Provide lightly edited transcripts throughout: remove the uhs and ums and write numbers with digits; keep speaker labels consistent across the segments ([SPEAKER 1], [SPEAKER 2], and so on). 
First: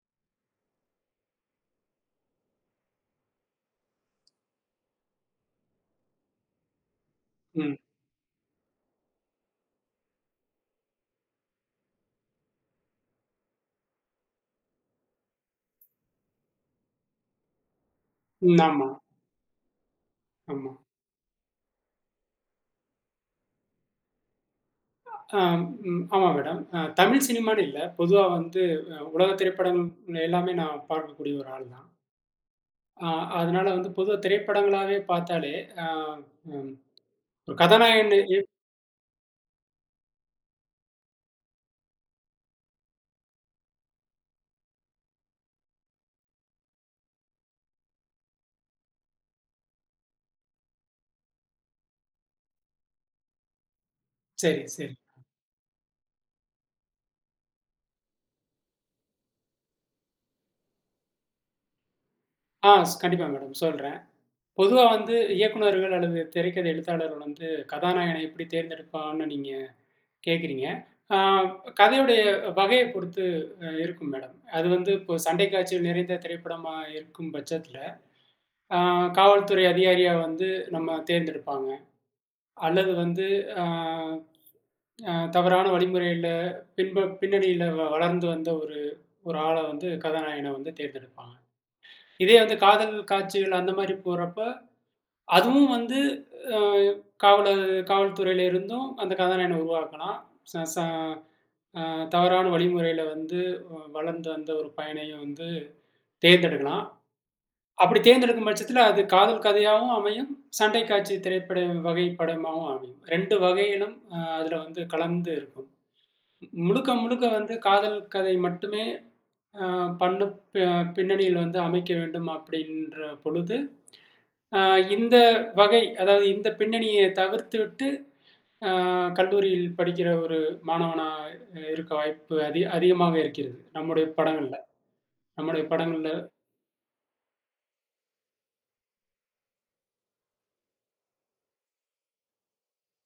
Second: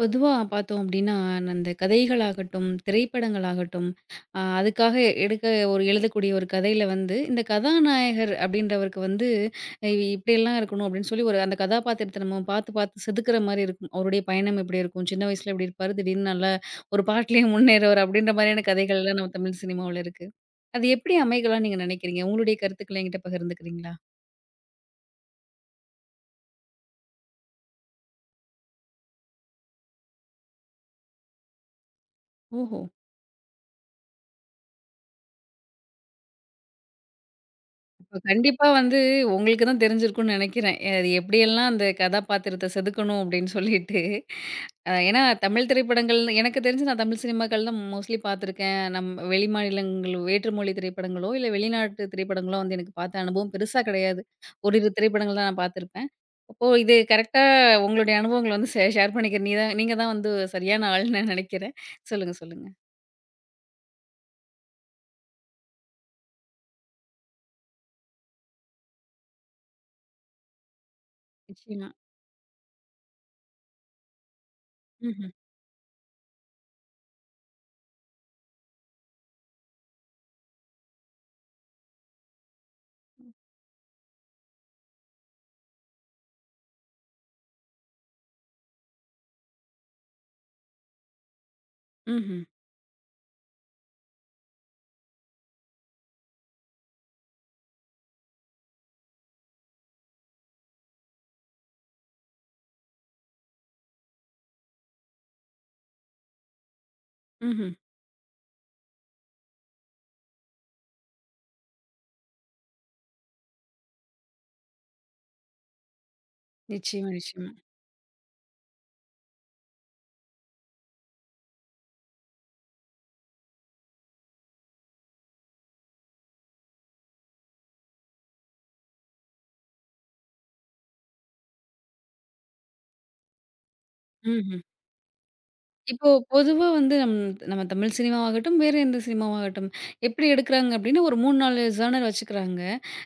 [SPEAKER 1] பொதுவா பார்த்தோம் அப்டின்னா, அந்த கதைகளாகட்டும், திரைப்படங்களாகட்டும், அதுக்காக எடுக்க ஒரு எழுதக்கூடிய ஒரு கதையில வந்து, இந்த
[SPEAKER 2] ம்.
[SPEAKER 1] கதாநாயகர் அப்டின்றவருக்கு வந்து இப்டியெல்லாம் இருக்கணும் அப்டின்னு சொல்லி ஒரு அந்த கதாபாத்திரத்த நம்ம பார்த்து, பார்த்து செதுக்குற மாரி இருக்கும். அவருடைய பயணம் எப்டி இருக்கும்? சின்ன வயசுல எப்டி இருப்பாரு? திடீர்னு நல்லா ஒரு பாட்டுலயே முன்னேறுவாரு அப்டின்ற
[SPEAKER 2] ம்.
[SPEAKER 1] மாரியான
[SPEAKER 2] ஆமா,
[SPEAKER 1] கதைகள்லாம் நம்ம தமிழ் சினிமாவுல இருக்கு.
[SPEAKER 2] ஆமா.
[SPEAKER 1] அது எப்டி அமைகலாம்னு நீங்க நெனைக்கிறீங்க? உங்களுடைய கருத்துக்கள என்கிட்ட பகிர்ந்துக்கிறீங்களா?
[SPEAKER 2] அ ம். ஆமா மேடம். தமிழ் சினிமான்னு இல்ல. பொதுவா வந்து உலக திரைப்படம் எல்லாமே நான் பார்க்கக்கூடிய ஒரு ஆள் தான்.
[SPEAKER 1] ஓஹோ!
[SPEAKER 2] அ அதனால வந்து பொதுவா திரைப்படங்களாவே பார்த்தாலே, அ ம் ஒரு கதாநாயகன்
[SPEAKER 1] இப்ப
[SPEAKER 2] எ
[SPEAKER 1] கண்டிப்பா வந்து உங்களுக்கு தான் தெரிஞ்சிருக்கும்னு நெனைக்கிறேன். அது எப்படியெல்லாம் அந்த கதாபாத்திரத்த செதுக்கணும் அப்படின்னு சொல்லிட்டு. ஏன்னா தமிழ் திரைப்படங்கள் எனக்கு தெரிஞ்சு நான் தமிழ் சினிமாக்கள் தான் மோஸ்ட்லி பார்த்துருக்கேன். நம் வெளிமாநிலங்கள் வேற்றுமொழி திரைப்படங்களோ, இல்ல வெளிநாட்டு திரைப்படங்களோ வந்து எனக்கு பார்த்த அனுபவம் பெருசா கிடையாது.
[SPEAKER 2] சரி,
[SPEAKER 1] ஓரிரு
[SPEAKER 2] சரி.
[SPEAKER 1] திரைப்படங்கள் தான் நான் பார்த்துருப்பேன். அப்போ இது கரெக்ட்டா உங்களுடைய அனுபவங்கள வந்து ஷேர் பண்ணிக்க நீ தான் நீங்க தான் வந்து சரியான ஆள்ன்னு நான் நெனைக்கிறேன். சொல்லுங்க, சொல்லுங்க.
[SPEAKER 2] ஆ கண்டிப்பா மேடம் சொல்றேன். பொதுவா வந்து இயக்குனர்கள் அல்லது திரைக்கதை எழுத்தாளர் வந்து கதாநாயகனை எப்படி தேர்ந்தெடுப்பான்னு நீங்க கேட்குறீங்க. அ
[SPEAKER 1] நிச்சயமா.
[SPEAKER 2] கதையுடைய வகையைப் பொறுத்து இருக்கும் மேடம். அது வந்து இப்போ
[SPEAKER 1] ம்ஹ்ம்.
[SPEAKER 2] சண்டை காட்சிகள் நிறைந்த திரைப்படமா இருக்கும் பட்சத்தில ஆ காவல்துறை அதிகாரியா வந்து நம்ம தேர்ந்தெடுப்பாங்க. அல்லது வந்து ஆ தவறான வழிமுறையில பின்னணியில வளர்ந்து வந்த ஒரு ஒரு ஆள வந்து கதாநாயகன வந்து தேர்ந்தெடுப்பாங்க.
[SPEAKER 1] ம்ஹ்ம்.
[SPEAKER 2] இதே வந்து காதல் காட்சிகள் அந்த மாரி போறப்ப, அதுவும் வந்து அ காவலர் காவல்துறையில இருந்தும் அந்த கதாநாயகன உருவாக்கலாம். ச ச அ தவறான வழிமுறையில வந்து வளர்ந்து வந்த ஒரு பையனையும் வந்து தேர்ந்தெடுக்கலாம்.
[SPEAKER 1] ம்ஹ்ம்.
[SPEAKER 2] அப்படி தேர்ந்தெடுக்கும் பட்சத்தில அது காதல் கதையாவும் அமையும், சண்டை காட்சி திரைப்பட வகை படமாவும் அமையும். 2 வகையிலும் அதுல வந்து கலந்து இருக்கும். முழுக்க
[SPEAKER 1] நிச்சயமா,
[SPEAKER 2] முழுக்க
[SPEAKER 1] நிச்சயமா.
[SPEAKER 2] வந்து காதல் கதை மட்டுமே அ பண்ணு ப பின்னணியில் வந்து அமைக்க வேண்டும் அப்படின்ற பொழுது, அ இந்த வகை அதாவது இந்த பின்னணிய தவிர்த்துவிட்டு அ கல்லூரியில் படிக்கிற ஒரு மாணவனா இருக்க வாய்ப்பு அதிகமாக இருக்கிறது. நம்முடைய படங்கள்ல
[SPEAKER 1] ம்ஹ்ம்.
[SPEAKER 2] நம்முடைய
[SPEAKER 1] இப்போ
[SPEAKER 2] படங்கள்ல
[SPEAKER 1] பொதுவா வந்து நம்ம தமிழ் சினிமாவாகட்டும், வேறு எந்த சினிமாவாகட்டும், எப்படி எடுக்குறாங்க அப்டின்னா, ஒரு 3, 4 ஜானர் வச்சுக்கிறாங்க.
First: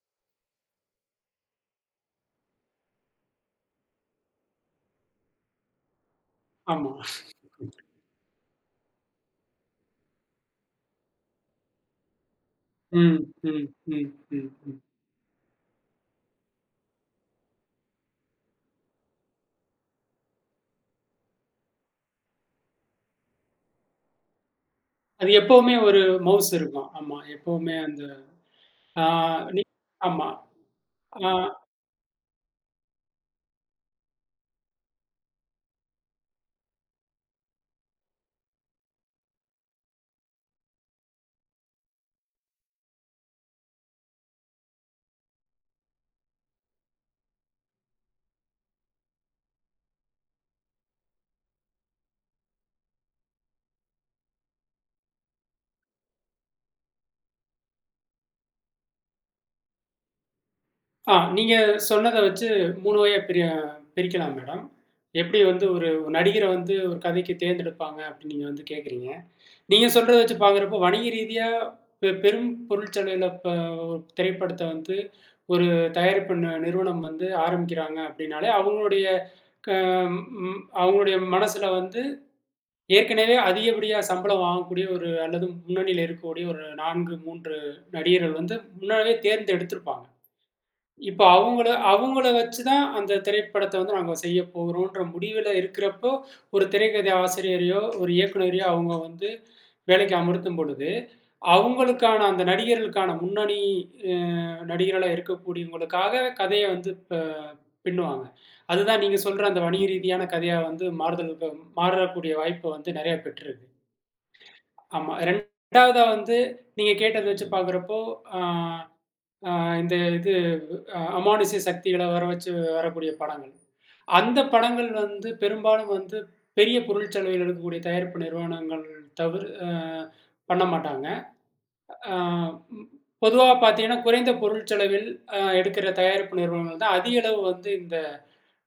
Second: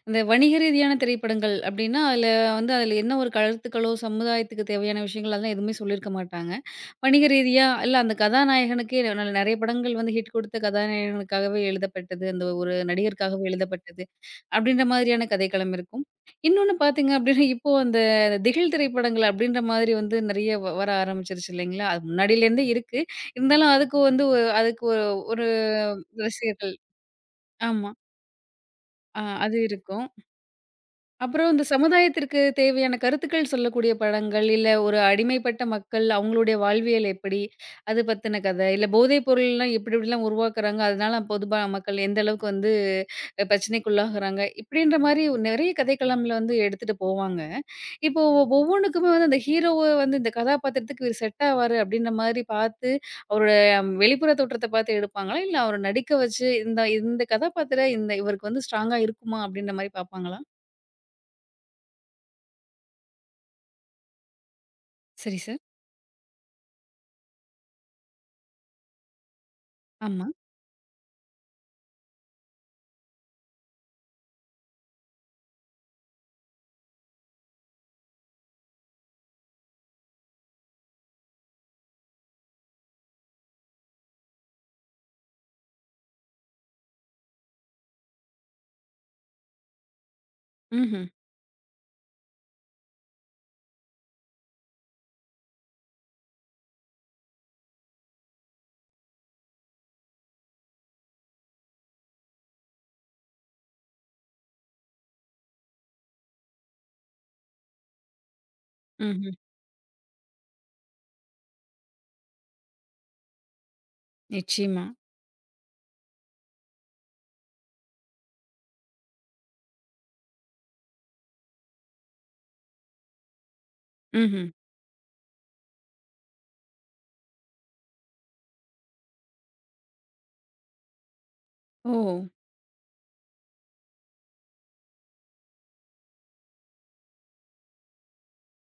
[SPEAKER 1] இந்த வணிக ரீதியான திரைப்படங்கள் அப்டின்னா, அதில வந்து அதில என்ன ஒரு கருத்துக்களோ, சமுதாயத்துக்கு தேவையான விஷயங்கள் அதெல்லாம் எதுவுமே சொல்லியிருக்க மாட்டாங்க.
[SPEAKER 2] ஆமா.
[SPEAKER 1] வணிக ரீதியா இல்ல அந்த கதாநாயகனுக்கே நெறைய படங்கள் வந்து ஹிட் கொடுத்த கதாநாயகனுக்காகவே எழுதப்பட்டது. அந்த ஒரு
[SPEAKER 2] ம்,
[SPEAKER 1] நடிகருக்காகவே
[SPEAKER 2] ம்,
[SPEAKER 1] எழுதப்பட்டது.
[SPEAKER 2] ம், ம், ம்.
[SPEAKER 1] அப்படின்ற மாதிரியான கதைக்களம் இருக்கும். இன்னொன்னு பார்த்தீங்க அப்படின்னா, இப்போ அந்த திகில் திரைப்படங்கள் அப்படின்ற மாதிரி வந்து நெறைய வர ஆரம்பிச்சுருச்சு இல்லைங்களா? அது முன்னாடியிலேருந்தே இருக்கு. இருந்தாலும் அதுக்கு வந்து ஒ அதுக்கு ஒ
[SPEAKER 2] அது
[SPEAKER 1] ஒரு
[SPEAKER 2] எப்பவுமே ஒரு மவுஸ்
[SPEAKER 1] ரசிகர்கள்
[SPEAKER 2] இருக்கும். ஆமா. எப்பவுமே
[SPEAKER 1] ஆமா.
[SPEAKER 2] அந்த ஆ
[SPEAKER 1] அது
[SPEAKER 2] நீ
[SPEAKER 1] இருக்கும்.
[SPEAKER 2] ஆமா. ஆ
[SPEAKER 1] அப்புறம் இந்த சமுதாயத்திற்கு தேவையான கருத்துக்கள் சொல்லக்கூடிய படங்கள், இல்ல ஒரு அடிமைப்பட்ட மக்கள் அவங்களுடைய வாழ்வியல் எப்படி? அது பத்தின கதை, இல்ல போதைப் பொருள்லாம் எப்படி எப்படிலாம் உருவாக்குறாங்க? அதனால பொதுபா மக்கள் எந்த அளவுக்கு வந்து பிரச்சனைக்குள்ளாகுறாங்க? இப்படின்ற மாரி நெறைய கதைக்களம்ல வந்து எடுத்துட்டு போவாங்க. இப்போ ஒவ்வொன்னுக்குமே வந்து அந்த ஹீரோவ வந்து இந்த கதாபாத்திரத்துக்கு இவரு செட் ஆவாரு அப்டின்ற மாரி பார்த்து, அவரோட வெளிப்புற தோற்றத்த பார்த்து எடுப்பாங்களா? இல்ல அவர நடிக்க வச்சு இந்த இந்த கதாபாத்திரம் இவருக்கு வந்து ஸ்ட்ராங்கா இருக்குமா? அப்டின்ற மாரி பார்ப்பாங்களா?
[SPEAKER 2] ஆ நீங்க சொன்னத வச்சு 3 வகையா பிரிக்கலாம் மேடம்.
[SPEAKER 1] சரி
[SPEAKER 2] எப்படி
[SPEAKER 1] சார்.
[SPEAKER 2] வந்து ஒரு நடிகர வந்து ஒரு கதைக்கு தேர்ந்தெடுப்பாங்க அப்படின்னு நீங்க வந்து கேட்குறீங்க. நீங்க சொல்றத
[SPEAKER 1] ஆமா.
[SPEAKER 2] வச்சு பார்க்குறப்போ வணிக ரீதியா பெரும் பொருட்செலவில ஒரு திரைப்படத்த வந்து ஒரு தயாரிப்பு நிறுவனம் வந்து ஆரம்பிக்கிறாங்க அப்படின்னாலே, அவங்களுடைய க அவங்களுடைய மனசுல வந்து ஏற்கனவே அதிகப்படியா சம்பளம் வாங்கக்கூடிய ஒரு அல்லது முன்னணியில இருக்கக்கூடிய ஒரு 4, 3 நடிகர்கள் வந்து முன்னாடியே தேர்ந்தெடுத்திருப்பாங்க.
[SPEAKER 1] ம்ஹ்ம்.
[SPEAKER 2] இப்ப அவங்கள அவங்கள வச்சு தான் அந்த திரைப்படத்த வந்து நாங்க செய்ய போறோம்ன்ற முடிவுல இருக்கிறப்போ, ஒரு திரைக்கதை ஆசிரியரையோ, ஒரு இயக்குனரையோ அவங்க வந்து வேலைக்கு அமர்த்தும் பொழுது, அவங்களுக்கான அந்த நடிகர்களுக்கான முன்னணி அ நடிகர்களா இருக்கக்கூடியவங்களுக்காக கதைய வந்து பின்னுவாங்க. அதுதான் நீங்க
[SPEAKER 1] ம்ஹ்ம்.
[SPEAKER 2] சொல்ற அந்த வணிக ரீதியான கதையா வந்து மாறுதலுக்கு மாறக்கூடிய வாய்ப்பு வந்து நெறைய பெற்றிருக்கு.
[SPEAKER 1] நிச்சயமா.
[SPEAKER 2] ஆமா. 2வதா வந்து நீங்க கேட்டத வச்சு பார்க்குறப்போ, ஆ ஆ இந்த அமானுஷ்ய சக்திகள வர வச்சு வரக்கூடிய படங்கள். அந்த
[SPEAKER 1] ம்ஹ்ம்.
[SPEAKER 2] படங்கள் வந்து பெரும்பாலும் வந்து பெரிய பொருள் செலவில் எடுக்கக்கூடிய தயாரிப்பு நிறுவனங்கள் தவிர அ பண்ண மாட்டாங்க.
[SPEAKER 1] ஓ!
[SPEAKER 2] அ ம் பொதுவா பார்த்தீங்கன்னா, குறைந்த பொருள் செலவில் எடுக்கிற தயாரிப்பு நிறுவனங்கள் தான் அதிக அளவு வந்து இந்த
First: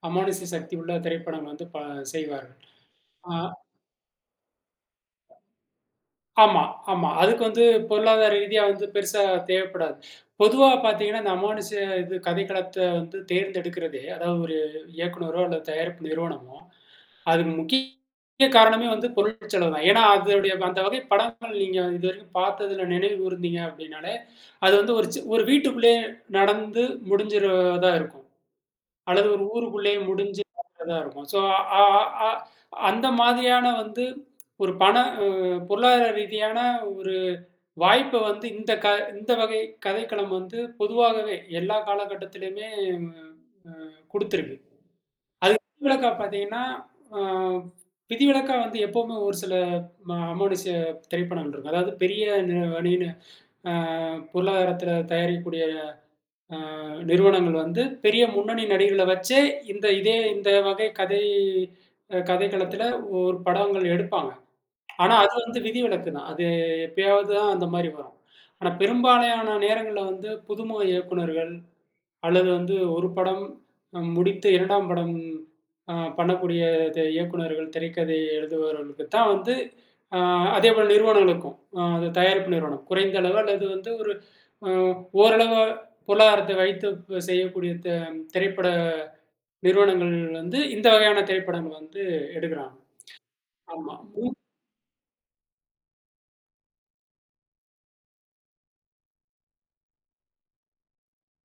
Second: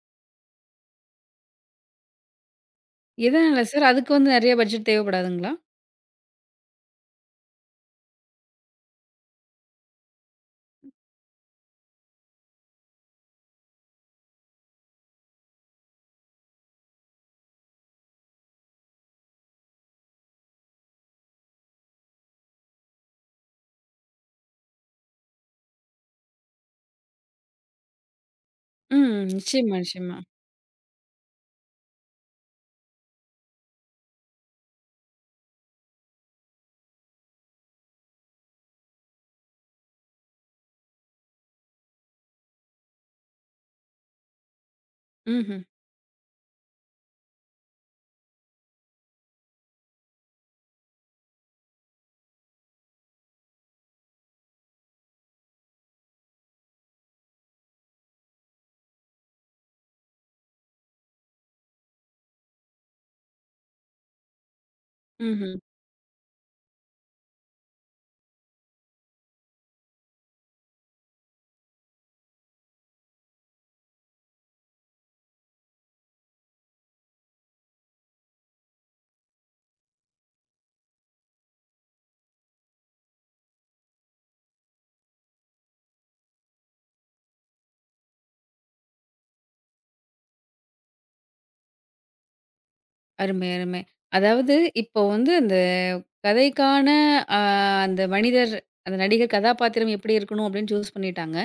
[SPEAKER 2] அமானுஷ்ய சக்தி உள்ள திரைப்படங்கள் வந்து செய்வார்கள். அ
[SPEAKER 1] எதனால சார்? அதுக்கு வந்து நெறைய பட்ஜெட் தேவைப்படாதுங்களா?
[SPEAKER 2] ஆமா, ஆமா. அதுக்கு வந்து பொருளாதார ரீதியா வந்து பெருசா தேவைப்படாது. பொதுவா பார்த்தீங்கன்னா, இந்த அமானுஷ இது கதைக்களத்த வந்து தேர்ந்தெடுக்கிறதே, அதாவது ஒரு இயக்குனரோ அல்லது தயாரிப்பு நிறுவனமோ, அதுக்கு முக்கிய காரணமே வந்து பொருள் செலவு தான். ஏன்னா, அதனுடைய அந்த வகை படங்கள் நீங்க இதுவரைக்கும் பார்த்ததுல நினைவு கூர்ந்தீங்க அப்படின்னாலே, அது வந்து ஒரு ஒரு வீட்டுக்குள்ளேயே நடந்து முடிஞ்சிறதா இருக்கும்.
[SPEAKER 1] ம்.
[SPEAKER 2] அல்லது ஒரு
[SPEAKER 1] நிச்சயமா,
[SPEAKER 2] ஊருக்குள்ளேயே
[SPEAKER 1] நிச்சயமா.
[SPEAKER 2] முடிஞ்சு தான் இருக்கும். அ அ அந்த மாதிரியான வந்து ஒரு அ பொருளாதார ரீதியான ஒரு வாய்ப்ப வந்து இந்த வகை கதைக்களம் வந்து பொதுவாகவே எல்லா காலகட்டத்திலயுமே அ குடுத்திருக்கு. அது
[SPEAKER 1] ம்ஹ்ம்.
[SPEAKER 2] விதிவிலக்கா பார்த்தீங்கன்னா, அ விதிவிலக்கா வந்து எப்பவுமே ஒரு சில அமானுஷ்ய திரைப்படங்கள் இருக்கும். அதாவது பெரிய வணிக அ பொருளாதாரத்தில தயாரிக்கக்கூடிய அ நிறுவனங்கள் வந்து பெரிய முன்னணி நடிகர்கள வச்சே இந்த வகை கதை கதைக்களத்தில ஒரு படங்கள் எடுப்பாங்க. ஆனா அது
[SPEAKER 1] ம்ஹ்ம்.
[SPEAKER 2] வந்து விதிவிலக்கு தான். அது எப்பயாவது தான் அந்த மாரி வரும். ஆனா பெரும்பாலான நேரங்கள்ல வந்து புதுமுக இயக்குனர்கள் அல்லது வந்து ஒரு படம் முடித்து 2ஆம் படம் பண்ணக்கூடிய இயக்குனர்கள், திரைக்கதை எழுதுபவர்களுக்கு தான் வந்து அ அதேபோல நிறுவனங்களுக்கும், அது தயாரிப்பு நிறுவனம். குறைந்த அளவு அல்லது வந்து ஒரு அ ஓரளவு பொருளாதாரத்தை வைத்து செய்யக்கூடிய திரைப்பட நிறுவனங்கள் வந்து இந்த வகையான திரைப்படங்கள் வந்து எடுக்குறாங்க.
[SPEAKER 1] அருமை, அருமை.
[SPEAKER 2] ஆமா. ம்,
[SPEAKER 1] அதாவது இப்போ வந்து அந்த கதைக்கான அ அந்த மனிதர், அந்த நடிகர் கதாபாத்திரம் எப்படி இருக்கணும் அப்படின்னு சூஸ் பண்ணிட்டாங்க.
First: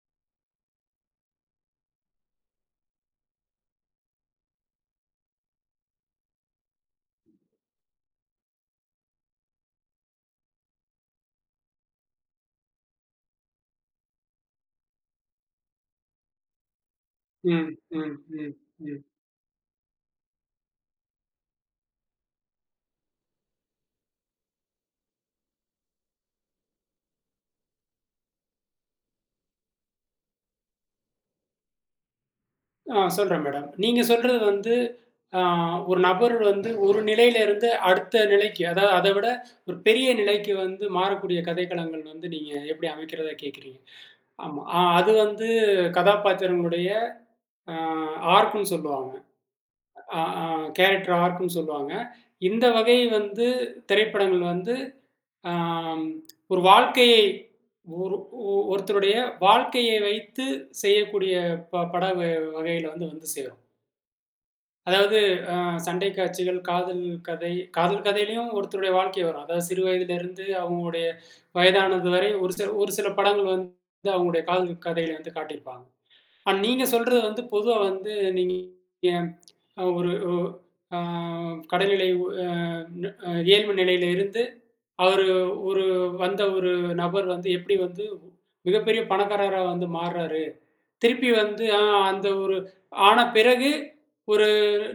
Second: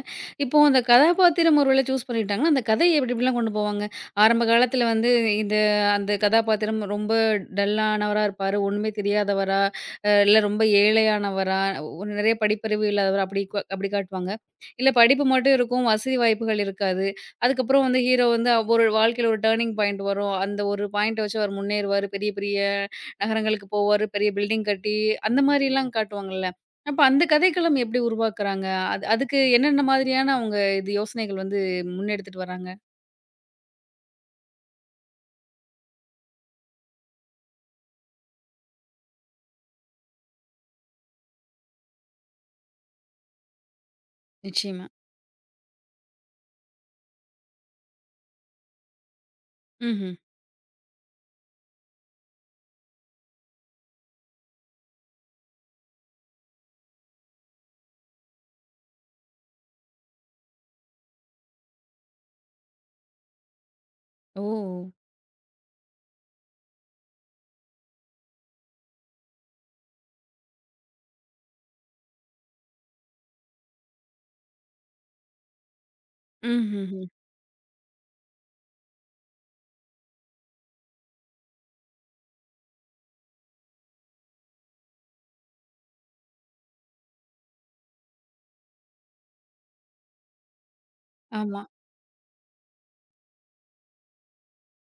[SPEAKER 1] இப்போ அந்த கதாபாத்திரம் ஒரு வேளை சூஸ் பண்ணிட்டாங்கன்னா, அந்த கதைய எப்படி எப்படிலாம் கொண்டு போவாங்க? ஆரம்ப காலத்தில வந்து இந்த அந்த கதாபாத்திரம் ரொம்ப டல்லானவரா இருப்பாரு. ஒண்ணுமே தெரியாதவரா, இல்ல ரொம்ப ஏழையானவரா, நிறைய படிப்பறிவு இல்லாதவரா அப்படி காட்டுவாங்க. இல்ல படிப்பு மட்டும் இருக்கும். வசதி வாய்ப்புகள் இருக்காது.
[SPEAKER 2] ம்,
[SPEAKER 1] அதுக்கப்புறம் வந்து
[SPEAKER 2] ம்,
[SPEAKER 1] ஹீரோ வந்து
[SPEAKER 2] ம்,
[SPEAKER 1] ஒரு
[SPEAKER 2] ம்.
[SPEAKER 1] வாழ்க்கையில ஒரு டர்னிங் பாயிண்ட் வரும். அந்த ஒரு பாயிண்ட்ட வச்சு அவர் முன்னேறுவாரு. பெரிய பெரிய நகரங்களுக்கு போவாரு. பெரிய பில்டிங் கட்டி அந்த மாரிலாம் காட்டுவாங்கல்ல. அப்ப அந்த கதைக்களம் எப்படி உருவாக்குறாங்க? அது அதுக்கு என்னென்ன மாதிரியான அவங்க இது யோசனைகள் வந்து முன்னெடுத்துட்டு வராங்க?
[SPEAKER 2] சொல்றேன் மேடம். நீங்க சொல்றது வந்து ஆ ஒரு நபர் வந்து ஒரு நிலையிலிருந்து அடுத்த நிலைக்கு, அதாவது அத விட ஒரு பெரிய நிலைக்கு வந்து மாறக்கூடிய கதைக்களங்கள் வந்து நீங்க எப்படி அமைக்கிறதா கேட்கிறீங்க. ஆமா.
[SPEAKER 1] நிச்சயமா.
[SPEAKER 2] அது வந்து கதாபாத்திரங்களுடைய ஆ ஆர்க்ன்னு சொல்லுவாங்க.
[SPEAKER 1] ம்ஹ்ம்.
[SPEAKER 2] ஆ ஆ கேரக்டர் ஆர்க்ன்னு சொல்லுவாங்க. இந்த வகை வந்து திரைப்படங்கள் வந்து ஆம் ஒரு வாழ்க்கையை ஒரு ஒருத்தருடைய வாழ்க்கையை வைத்து செய்யக்கூடிய பட வகையில வந்து வந்து சேரும்.
[SPEAKER 1] ஓ!
[SPEAKER 2] அதாவது அ சண்டை காட்சிகள், காதல் கதையிலயும் ஒருத்தருடைய வாழ்க்கை வரும். அதாவது சிறு வயதிலிருந்து அவங்களுடைய வயதானது வரை ஒரு சில படங்கள் வந்து அவங்களுடைய காதல் கதையில வந்து காட்டியிருப்பாங்க. ஆனா நீங்க
[SPEAKER 1] ம்ஹ்ஹ்ம்.
[SPEAKER 2] சொல்றது வந்து பொதுவா வந்து நீங்க ஒரு ஒ அ கடைநிலை அ அ ஏழ்மை நிலையில இருந்து அவரு ஒரு வந்த ஒரு நபர் வந்து எப்படி வந்து மிகப்பெரிய பணக்காரரா வந்து மாறுறாரு. திருப்பி
[SPEAKER 1] ஆமா.
[SPEAKER 2] வந்து அந்த ஒரு ஆன பிறகு ஒரு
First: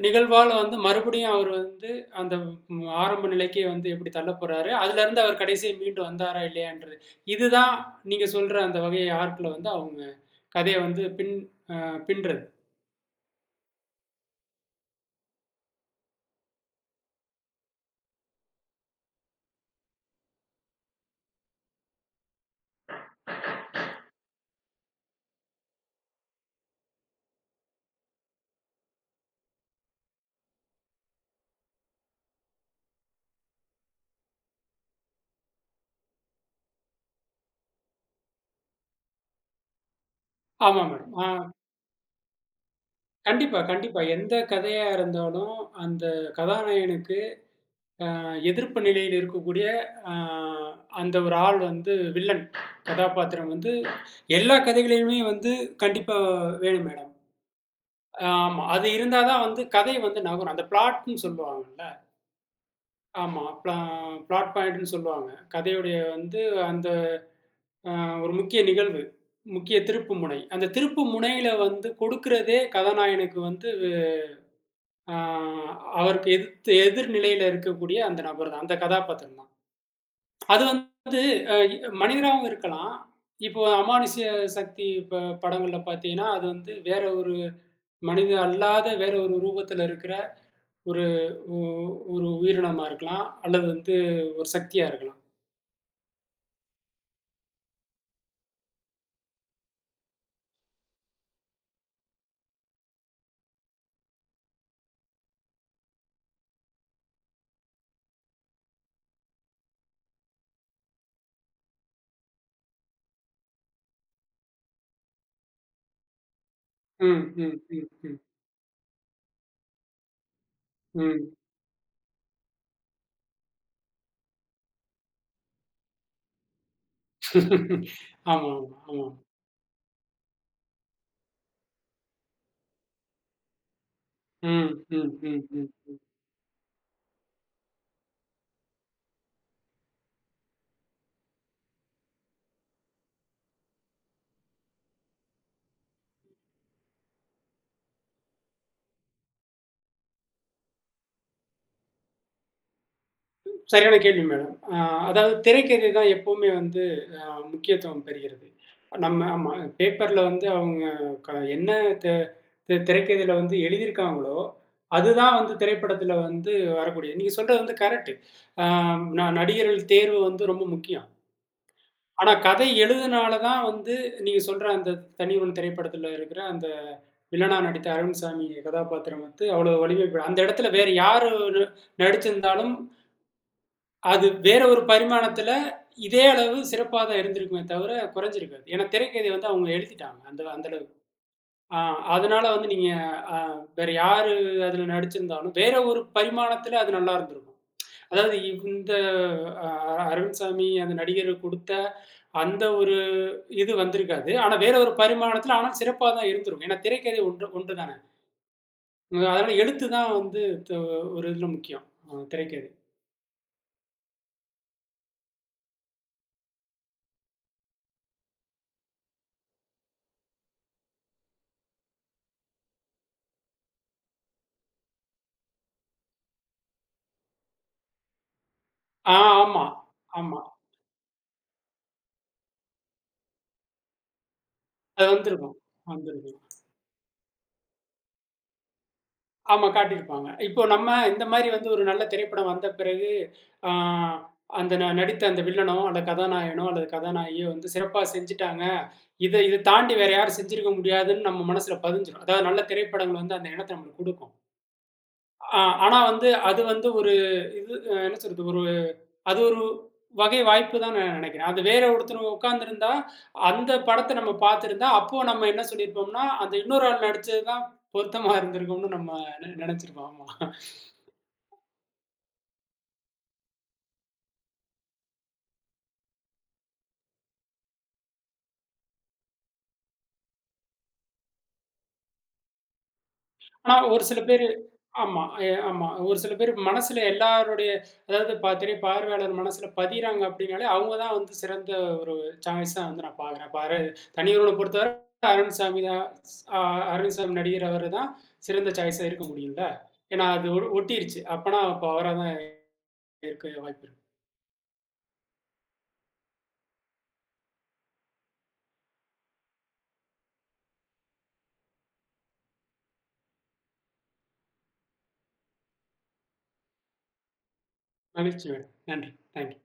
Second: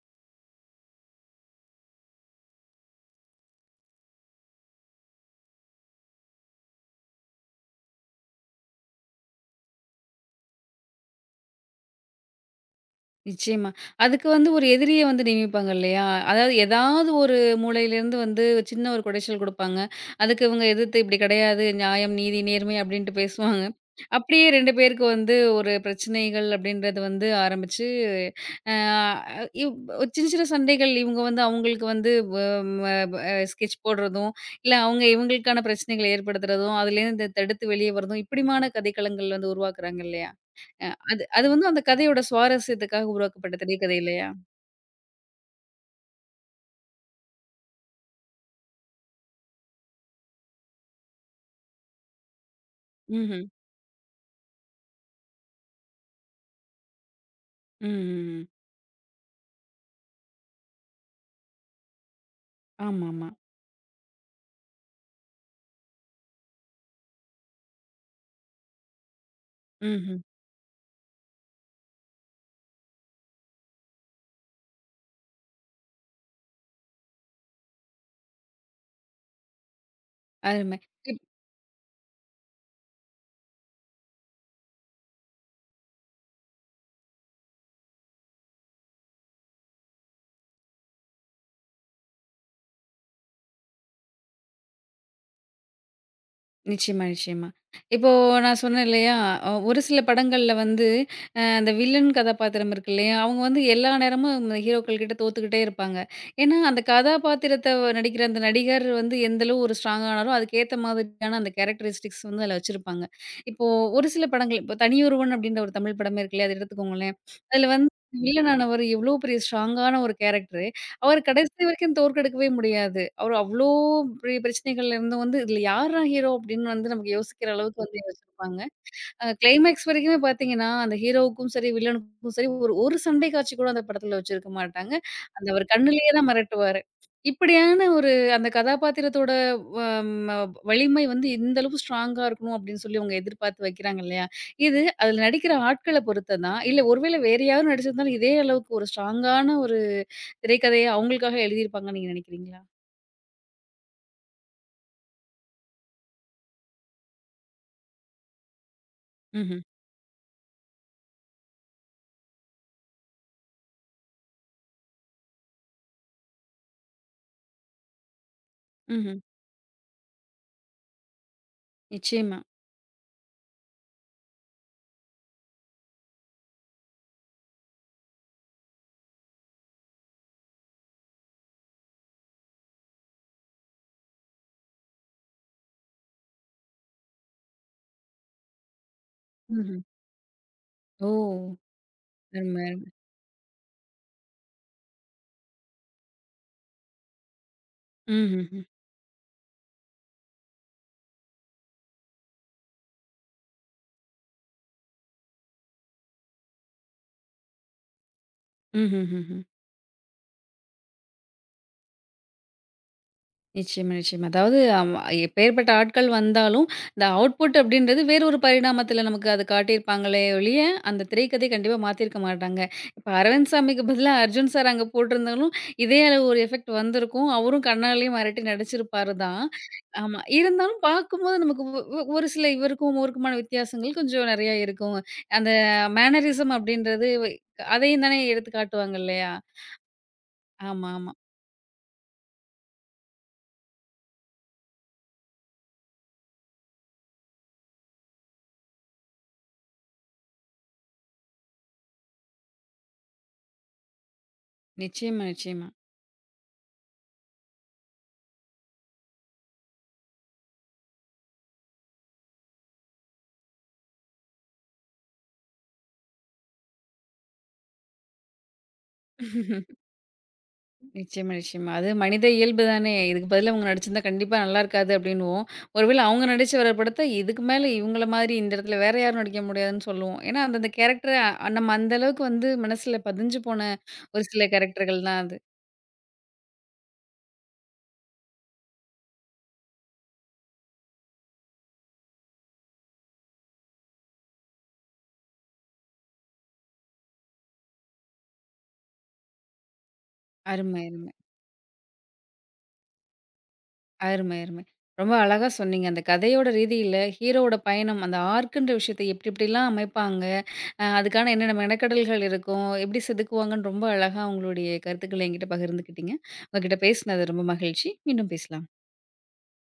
[SPEAKER 2] நிகழ்வால வந்து மறுபடியும் அவர் வந்து அந்த ஆரம்ப நிலைக்கு வந்து எப்படி தள்ளப்போறாரு, அதுலருந்து அவர் கடைசியா மீண்டு வந்தாரா இல்லையான்றது. இதுதான் நீங்க சொல்ற அந்த வகைய ஆர்க்ல வந்து அவங்க கதைய வந்து அ பின்றது.
[SPEAKER 1] நிச்சயமா. அதுக்கு வந்து ஒரு எதிரிய வந்து நியமிப்பாங்க இல்லையா? அதாவது ஏதாவது ஒரு மூலையிலேருந்து வந்து சின்ன ஒரு குடைச்சல் குடுப்பாங்க. அதுக்கு இவங்க எதிர்த்து இப்படி கிடையாது, நியாயம், நீதி, நேர்மை அப்படின்ட்டு பேசுவாங்க. அப்படியே 2 பேருக்கு வந்து ஒரு பிரச்சனைகள் அப்படின்றது வந்து ஆரம்பிச்சு, அ இவ் ஒரு சின்ன சின்ன சண்டைகள் இவங்க வந்து அவங்களுக்கு வந்து வ ம அ ஸ்கெட்ச் போடுறதும், இல்ல அவங்க இவங்களுக்கான பிரச்சனைகள ஏற்படுத்துறதும், அதுலேருந்து தடுத்து வெளியே வரதும் இப்படிமான கதைக்களங்கள் வந்து உருவாக்குறாங்க இல்லையா?
[SPEAKER 2] ஆமா மேடம்.
[SPEAKER 1] அது அது வந்து அந்த கதையோட சுவாரஸ்யத்துக்காக உருவாக்கப்பட்ட
[SPEAKER 2] கண்டிப்பா,
[SPEAKER 1] திரைக்கதை
[SPEAKER 2] கண்டிப்பா.
[SPEAKER 1] இல்லையா?
[SPEAKER 2] எந்த கதையா இருந்தாலும் அந்த கதாநாயகனுக்கு எதிர்ப்பு நிலையில் இருக்கக்கூடிய அ அந்த ஒரு ஆள் வந்து வில்லன்
[SPEAKER 1] ம்ஹ்ம்.
[SPEAKER 2] கதாபாத்திரம் வந்து எல்லா கதைகளிலுமே வந்து கண்டிப்பா வேணும் மேடம்.
[SPEAKER 1] ம்.
[SPEAKER 2] ஆமா. அது இருந்தா தான் வந்து கதை வந்து நகரும். அந்த பிளாட்ன்னு சொல்லுவாங்கல்ல.
[SPEAKER 1] ஆமாமா.
[SPEAKER 2] ஆமா. பிளாட் பாயிண்ட்ன்னு சொல்லுவாங்க. கதையுடைய வந்து அந்த அ ஒரு முக்கிய நிகழ்வு, முக்கிய
[SPEAKER 1] ம்ஹ்ம்.
[SPEAKER 2] திருப்புமுனை. அந்த திருப்புமுனையில வந்து கொடுக்கிறதே கதாநாயகனுக்கு வந்து அ அவருக்கு எதிர்த்து எதிர் நிலையில இருக்கக்கூடிய அந்த நபர் தான். அந்த கதாபாத்திரம் தான். அது
[SPEAKER 1] அருமை.
[SPEAKER 2] வந்து அ மனிதனாவும் இருக்கலாம். இப்போ அமானுஷ்ய சக்தி ப படங்கள்ல பார்த்தீங்கன்னா, அது வந்து வேற ஒரு மனித அல்லாத வேற ஒரு ரூபத்துல இருக்கிற ஒரு ஒ ஒரு உயிரினமா இருக்கலாம். அல்லது வந்து ஒரு சக்தியா இருக்கலாம்.
[SPEAKER 1] நிச்சயமா, நிச்சயமா. இப்போ நான் சொன்னேன் இல்லையா, ஒரு சில படங்கள்ல வந்து அந்த வில்லன் கதாபாத்திரம் இருக்கு இல்லையா, அவங்க வந்து எல்லா நேரமும் இந்த ஹீரோக்கள் கிட்ட தோத்துக்கிட்டே இருப்பாங்க. ஏன்னா, அந்த கதாபாத்திரத்த நடிக்கிற அந்த நடிகர் வந்து எந்த அளவு ஒரு ஸ்ட்ராங்கா ஆனாரோ, அதுக்கேத்த மாதிரியான அந்த கேரக்டரிஸ்டிக்ஸ் வந்து அதில வச்சிருப்பாங்க. இப்போ ஒரு சில படங்கள் இப்போ "தனியொருவன்" அப்படின்ற ஒரு தமிழ் படமே இருக்கு இல்லையா, அத எடுத்துக்கோங்களேன்.
[SPEAKER 2] ம், ம்,
[SPEAKER 1] அதில
[SPEAKER 2] ம்,
[SPEAKER 1] வந்து
[SPEAKER 2] ம்,
[SPEAKER 1] வில்லன் ஆனவர் எவ்வளோ பெரிய ஸ்ட்ராங்கான ஒரு கேரக்டர். அவர
[SPEAKER 2] ம்.
[SPEAKER 1] கடைசி வரைக்கும் தோற்கடிக்கவே முடியாது. அவரு அவ்ளோ பெரிய பிரச்சனைகள்ல இருந்தும் வந்து, "இதுல யார்ரா ஹீரோ?" அப்படின்னு வந்து நமக்கு யோசிக்கிற அளவுக்கு வந்து
[SPEAKER 2] ஆமா,
[SPEAKER 1] யோசிச்சிருப்பாங்க.
[SPEAKER 2] ஆமா, ஆமா.
[SPEAKER 1] கிளைமேக்ஸ் வரைக்குமே பார்த்தீங்கன்னா, அந்த ஹீரோவுக்கும் சரி, வில்லனுக்கும் சரி, ஒரு ஒரு சண்டை காட்சி கூட அந்த படத்துல வச்சிருக்க
[SPEAKER 2] ம்,
[SPEAKER 1] மாட்டாங்க.
[SPEAKER 2] ம், ம்,
[SPEAKER 1] அந்த அவர்
[SPEAKER 2] ம்.
[SPEAKER 1] கண்ணுலயே தான் மிரட்டுவாரு. இப்படியான ஒரு அந்த கதாபாத்திரத்தோட வ ம வலிமை வந்து இந்த அளவு ஸ்ட்ராங்கா இருக்கணும் அப்படின்னு சொல்லி அவங்க எதிர்பார்த்து வைக்கிறாங்க இல்லையா? இது அதுல நடிக்கிற ஆட்கள பொறுத்து தான். இல்ல ஒருவேளை வேற யாரும் நடிச்சிருந்தாலும் இதே அளவுக்கு ஒரு ஸ்ட்ராங்கான ஒரு திரைக்கதைய அவங்களுக்காக எழுதியிருப்பாங்கன்னு நீங்க நினைக்கிறீங்களா?
[SPEAKER 2] சரியான கேள்வி மேடம். அதாவது திரைக்கதை தான் எப்பவுமே வந்து அ முக்கியத்துவம் பெறுகிறது. நம்ம ஆமா.
[SPEAKER 1] ம்ஹ்ம்.
[SPEAKER 2] பேப்பர்ல வந்து அவங்க என்ன தி தி திரைக்கதையில வந்து எழுதியிருக்காங்களோ, அதுதான் வந்து திரைப்படத்தில வந்து வரக்கூடியது. நீங்க சொல்றது வந்து கரெக்ட். அ
[SPEAKER 1] ம்ஹ்ம்.
[SPEAKER 2] நடிகர்கள் தேர்வு வந்து ரொம்ப முக்கியம். ஆனா
[SPEAKER 1] நிச்சயமா.
[SPEAKER 2] கதை எழுதுனால தான் வந்து நீங்க சொல்ற அந்த "தனியுடன்" திரைப்படத்தில இருக்கிற அந்த வில்லனா நடித்த அரவிந்த் சாமி கதாபாத்திரம் வந்து அவ்வளோ வலிமை பெ அந்த இடத்துல வேற யாரு நடிச்சிருந்தாலும் அது வேற ஒரு பரிமாணத்துல இதே அளவு சிறப்பா தான் இருந்திருக்குமே தவிர குறைஞ்சிருக்காது. ஏன்னா திரைக்கதை வந்து அவங்க
[SPEAKER 1] ம்ஹ்ம்.
[SPEAKER 2] எழுதிட்டாங்க. அந்த அந்த அளவு.
[SPEAKER 1] ஓ!
[SPEAKER 2] ஆ அதனால
[SPEAKER 1] அரும,
[SPEAKER 2] வந்து
[SPEAKER 1] அரும.
[SPEAKER 2] நீங்க அ வேற யாரு அதுல நடிச்சிருந்தாலும், வேற ஒரு பரிமாணத்துல அது நல்லா இருந்திருக்கும். அதாவது
[SPEAKER 1] ம்ஹ்ஹ்ம்.
[SPEAKER 2] இந்த அ அரவிந்த்சாமி அந்த நடிகர் குடுத்த அந்த ஒரு இது வந்திருக்காது. ஆனா வேற ஒரு பரிமாணத்துல ஆனா சிறப்பா தான் இருந்திருக்கும். ஏன்னா திரைக்கதை ஒன்று ஒன்று தானே.
[SPEAKER 1] ம்ஹ்ஹ்ம்.
[SPEAKER 2] அதனால எழுத்து தான் வந்து த ஒரு இதுல முக்கியம். திரைக்கதை.
[SPEAKER 1] நிச்சயமா, நிச்சயமா. அதாவது எப்பேர்ப்பட்ட ஆட்கள் வந்தாலும், இந்த அவுட்புட் அப்படின்றது வேறு ஒரு பரிணாமத்தில நமக்கு அது காட்டியிருப்பாங்களே ஒழிய, அந்த திரைக்கதை கண்டிப்பா மாத்தியிருக்க மாட்டாங்க. இப்ப அரவிந்த் சாமிக்கு பதிலா அர்ஜுன் சார் அங்க போட்டிருந்தாலும், இதே அளவு ஒரு எஃபெக்ட் வந்திருக்கும். அவரும் கண்ணாலயே மிரட்டி நடிச்சிருப்பாரு
[SPEAKER 2] ஆ
[SPEAKER 1] தான்.
[SPEAKER 2] ஆமா,
[SPEAKER 1] ஆமா.
[SPEAKER 2] ஆமா.
[SPEAKER 1] இருந்தாலும் பார்க்கும்போது நமக்கு ஒ ஒ ஒரு சில இவருக்கும் அவருக்குமான வித்தியாசங்கள் கொஞ்சம் நெறையா இருக்கும்.
[SPEAKER 2] அது
[SPEAKER 1] அந்த
[SPEAKER 2] வந்திருக்கும், வந்திருக்கும்.
[SPEAKER 1] மேனரிசம் அப்படின்றது, அதையும் தானே எடுத்து காட்டுவாங்க இல்லையா?
[SPEAKER 2] ஆமா காட்டியிருப்பாங்க. இப்போ நம்ம
[SPEAKER 1] ஆமா, ஆமா.
[SPEAKER 2] இந்த மாரி வந்து ஒரு நல்ல திரைப்படம் வந்த பிறகு, ஆ அந்த நடித்த அந்த வில்லனோ, அல்லது கதாநாயகனோ, அல்லது கதாநாயகியோ வந்து சிறப்பா செஞ்சுட்டாங்க. இத இத தாண்டி வேற யாரும் செஞ்சிருக்க முடியாதுன்னு நம்ம மனசுல பதிஞ்சிரும். அதாவது நல்ல திரைப்படங்கள் வந்து அந்த எண்ணத்த நம்மளுக்கு குடுக்கும்.
[SPEAKER 1] நிச்சயமா,
[SPEAKER 2] ஆ
[SPEAKER 1] நிச்சயமா.
[SPEAKER 2] ஆனா வந்து அது வந்து ஒரு இது என்ன சொல்றது? ஒரு அது ஒரு வகை வாய்ப்பு தான் நான் நெனைக்கிறேன். அது வேற ஒருத்தர் உட்கார்ந்திருந்தா, அந்த படத்த நம்ம பார்த்திருந்தா, அப்போ நம்ம என்ன சொல்லியிருப்போம்னா, அந்த இன்னொரு ஆள் நடிச்சது தான் பொருத்தமா இருந்திருக்கும்னு நம்ம நெனச்சிருப்போம். ஆமா.
[SPEAKER 1] நிச்சயமா, நிச்சயமா. அது மனித இயல்பு தானே. இதுக்கு பதிலா இவங்க நடிச்சிருந்தா கண்டிப்பா நல்லா இருக்காது அப்படின்னுவோம். ஒருவேள அவங்க நடிச்ச வர படத்த இதுக்கு மேல இவங்கள மாதிரி இந்த இடத்துல வேற யாரும் நடிக்க முடியாதுன்னு சொல்லுவோம். ஏன்னா அந்தந்த கேரக்டர நம்ம அந்த அளவுக்கு வந்து மனசுல பதிஞ்சு போன
[SPEAKER 2] ஆனா, ஒரு சில
[SPEAKER 1] ஒரு சில
[SPEAKER 2] பேரு
[SPEAKER 1] கேரக்டர்கள் தான்
[SPEAKER 2] ஆமா,
[SPEAKER 1] அது.
[SPEAKER 2] ஆமா. ஒரு சில பேர் மனசுல எல்லாருடைய அதாவது திரைப்பார்வையாளர் மனசுல பதியிறாங்க அப்டின்னாலே, அவங்க தான் வந்து சிறந்த ஒரு சாய்ஸா வந்து நான் பார்க்குறேன். இப்ப தனியரோட பொறுத்தவர அருண்சாமி தான் அ அருண்சாமி நடிகர் அவரு தான் சிறந்த சாய்ஸா இருக்க முடியும்ல. ஏன்னா, அது
[SPEAKER 1] அருமை, அருமை.
[SPEAKER 2] ஒட்டிருச்சு. அப்பனா அப்ப அவரா தான் இருக்க வாய்ப்பு இருக்கு.
[SPEAKER 1] அருமை, அருமை. ரொம்ப அழகா சொன்னீங்க. அந்த கதையோட ரீதியில ஹீரோவோட பயணம், அந்த ஆர்க்குன்ற விஷயத்த எப்டி எப்டிலாம் அமைப்பாங்க, அதுக்கான என்னென்ன மெனக்கெடல்கள் இருக்கும், எப்டி செதுக்குவாங்கன்னு ரொம்ப அழகா உங்களுடைய கருத்துக்கள என்கிட்ட பகிர்ந்துக்கிட்டீங்க. உங்ககிட்ட பேசினது ரொம்ப மகிழ்ச்சி. மீண்டும்
[SPEAKER 2] மகிழ்ச்சி
[SPEAKER 1] பேசலாம்.
[SPEAKER 2] மேடம். நன்றி. தேங்க்ஸ்.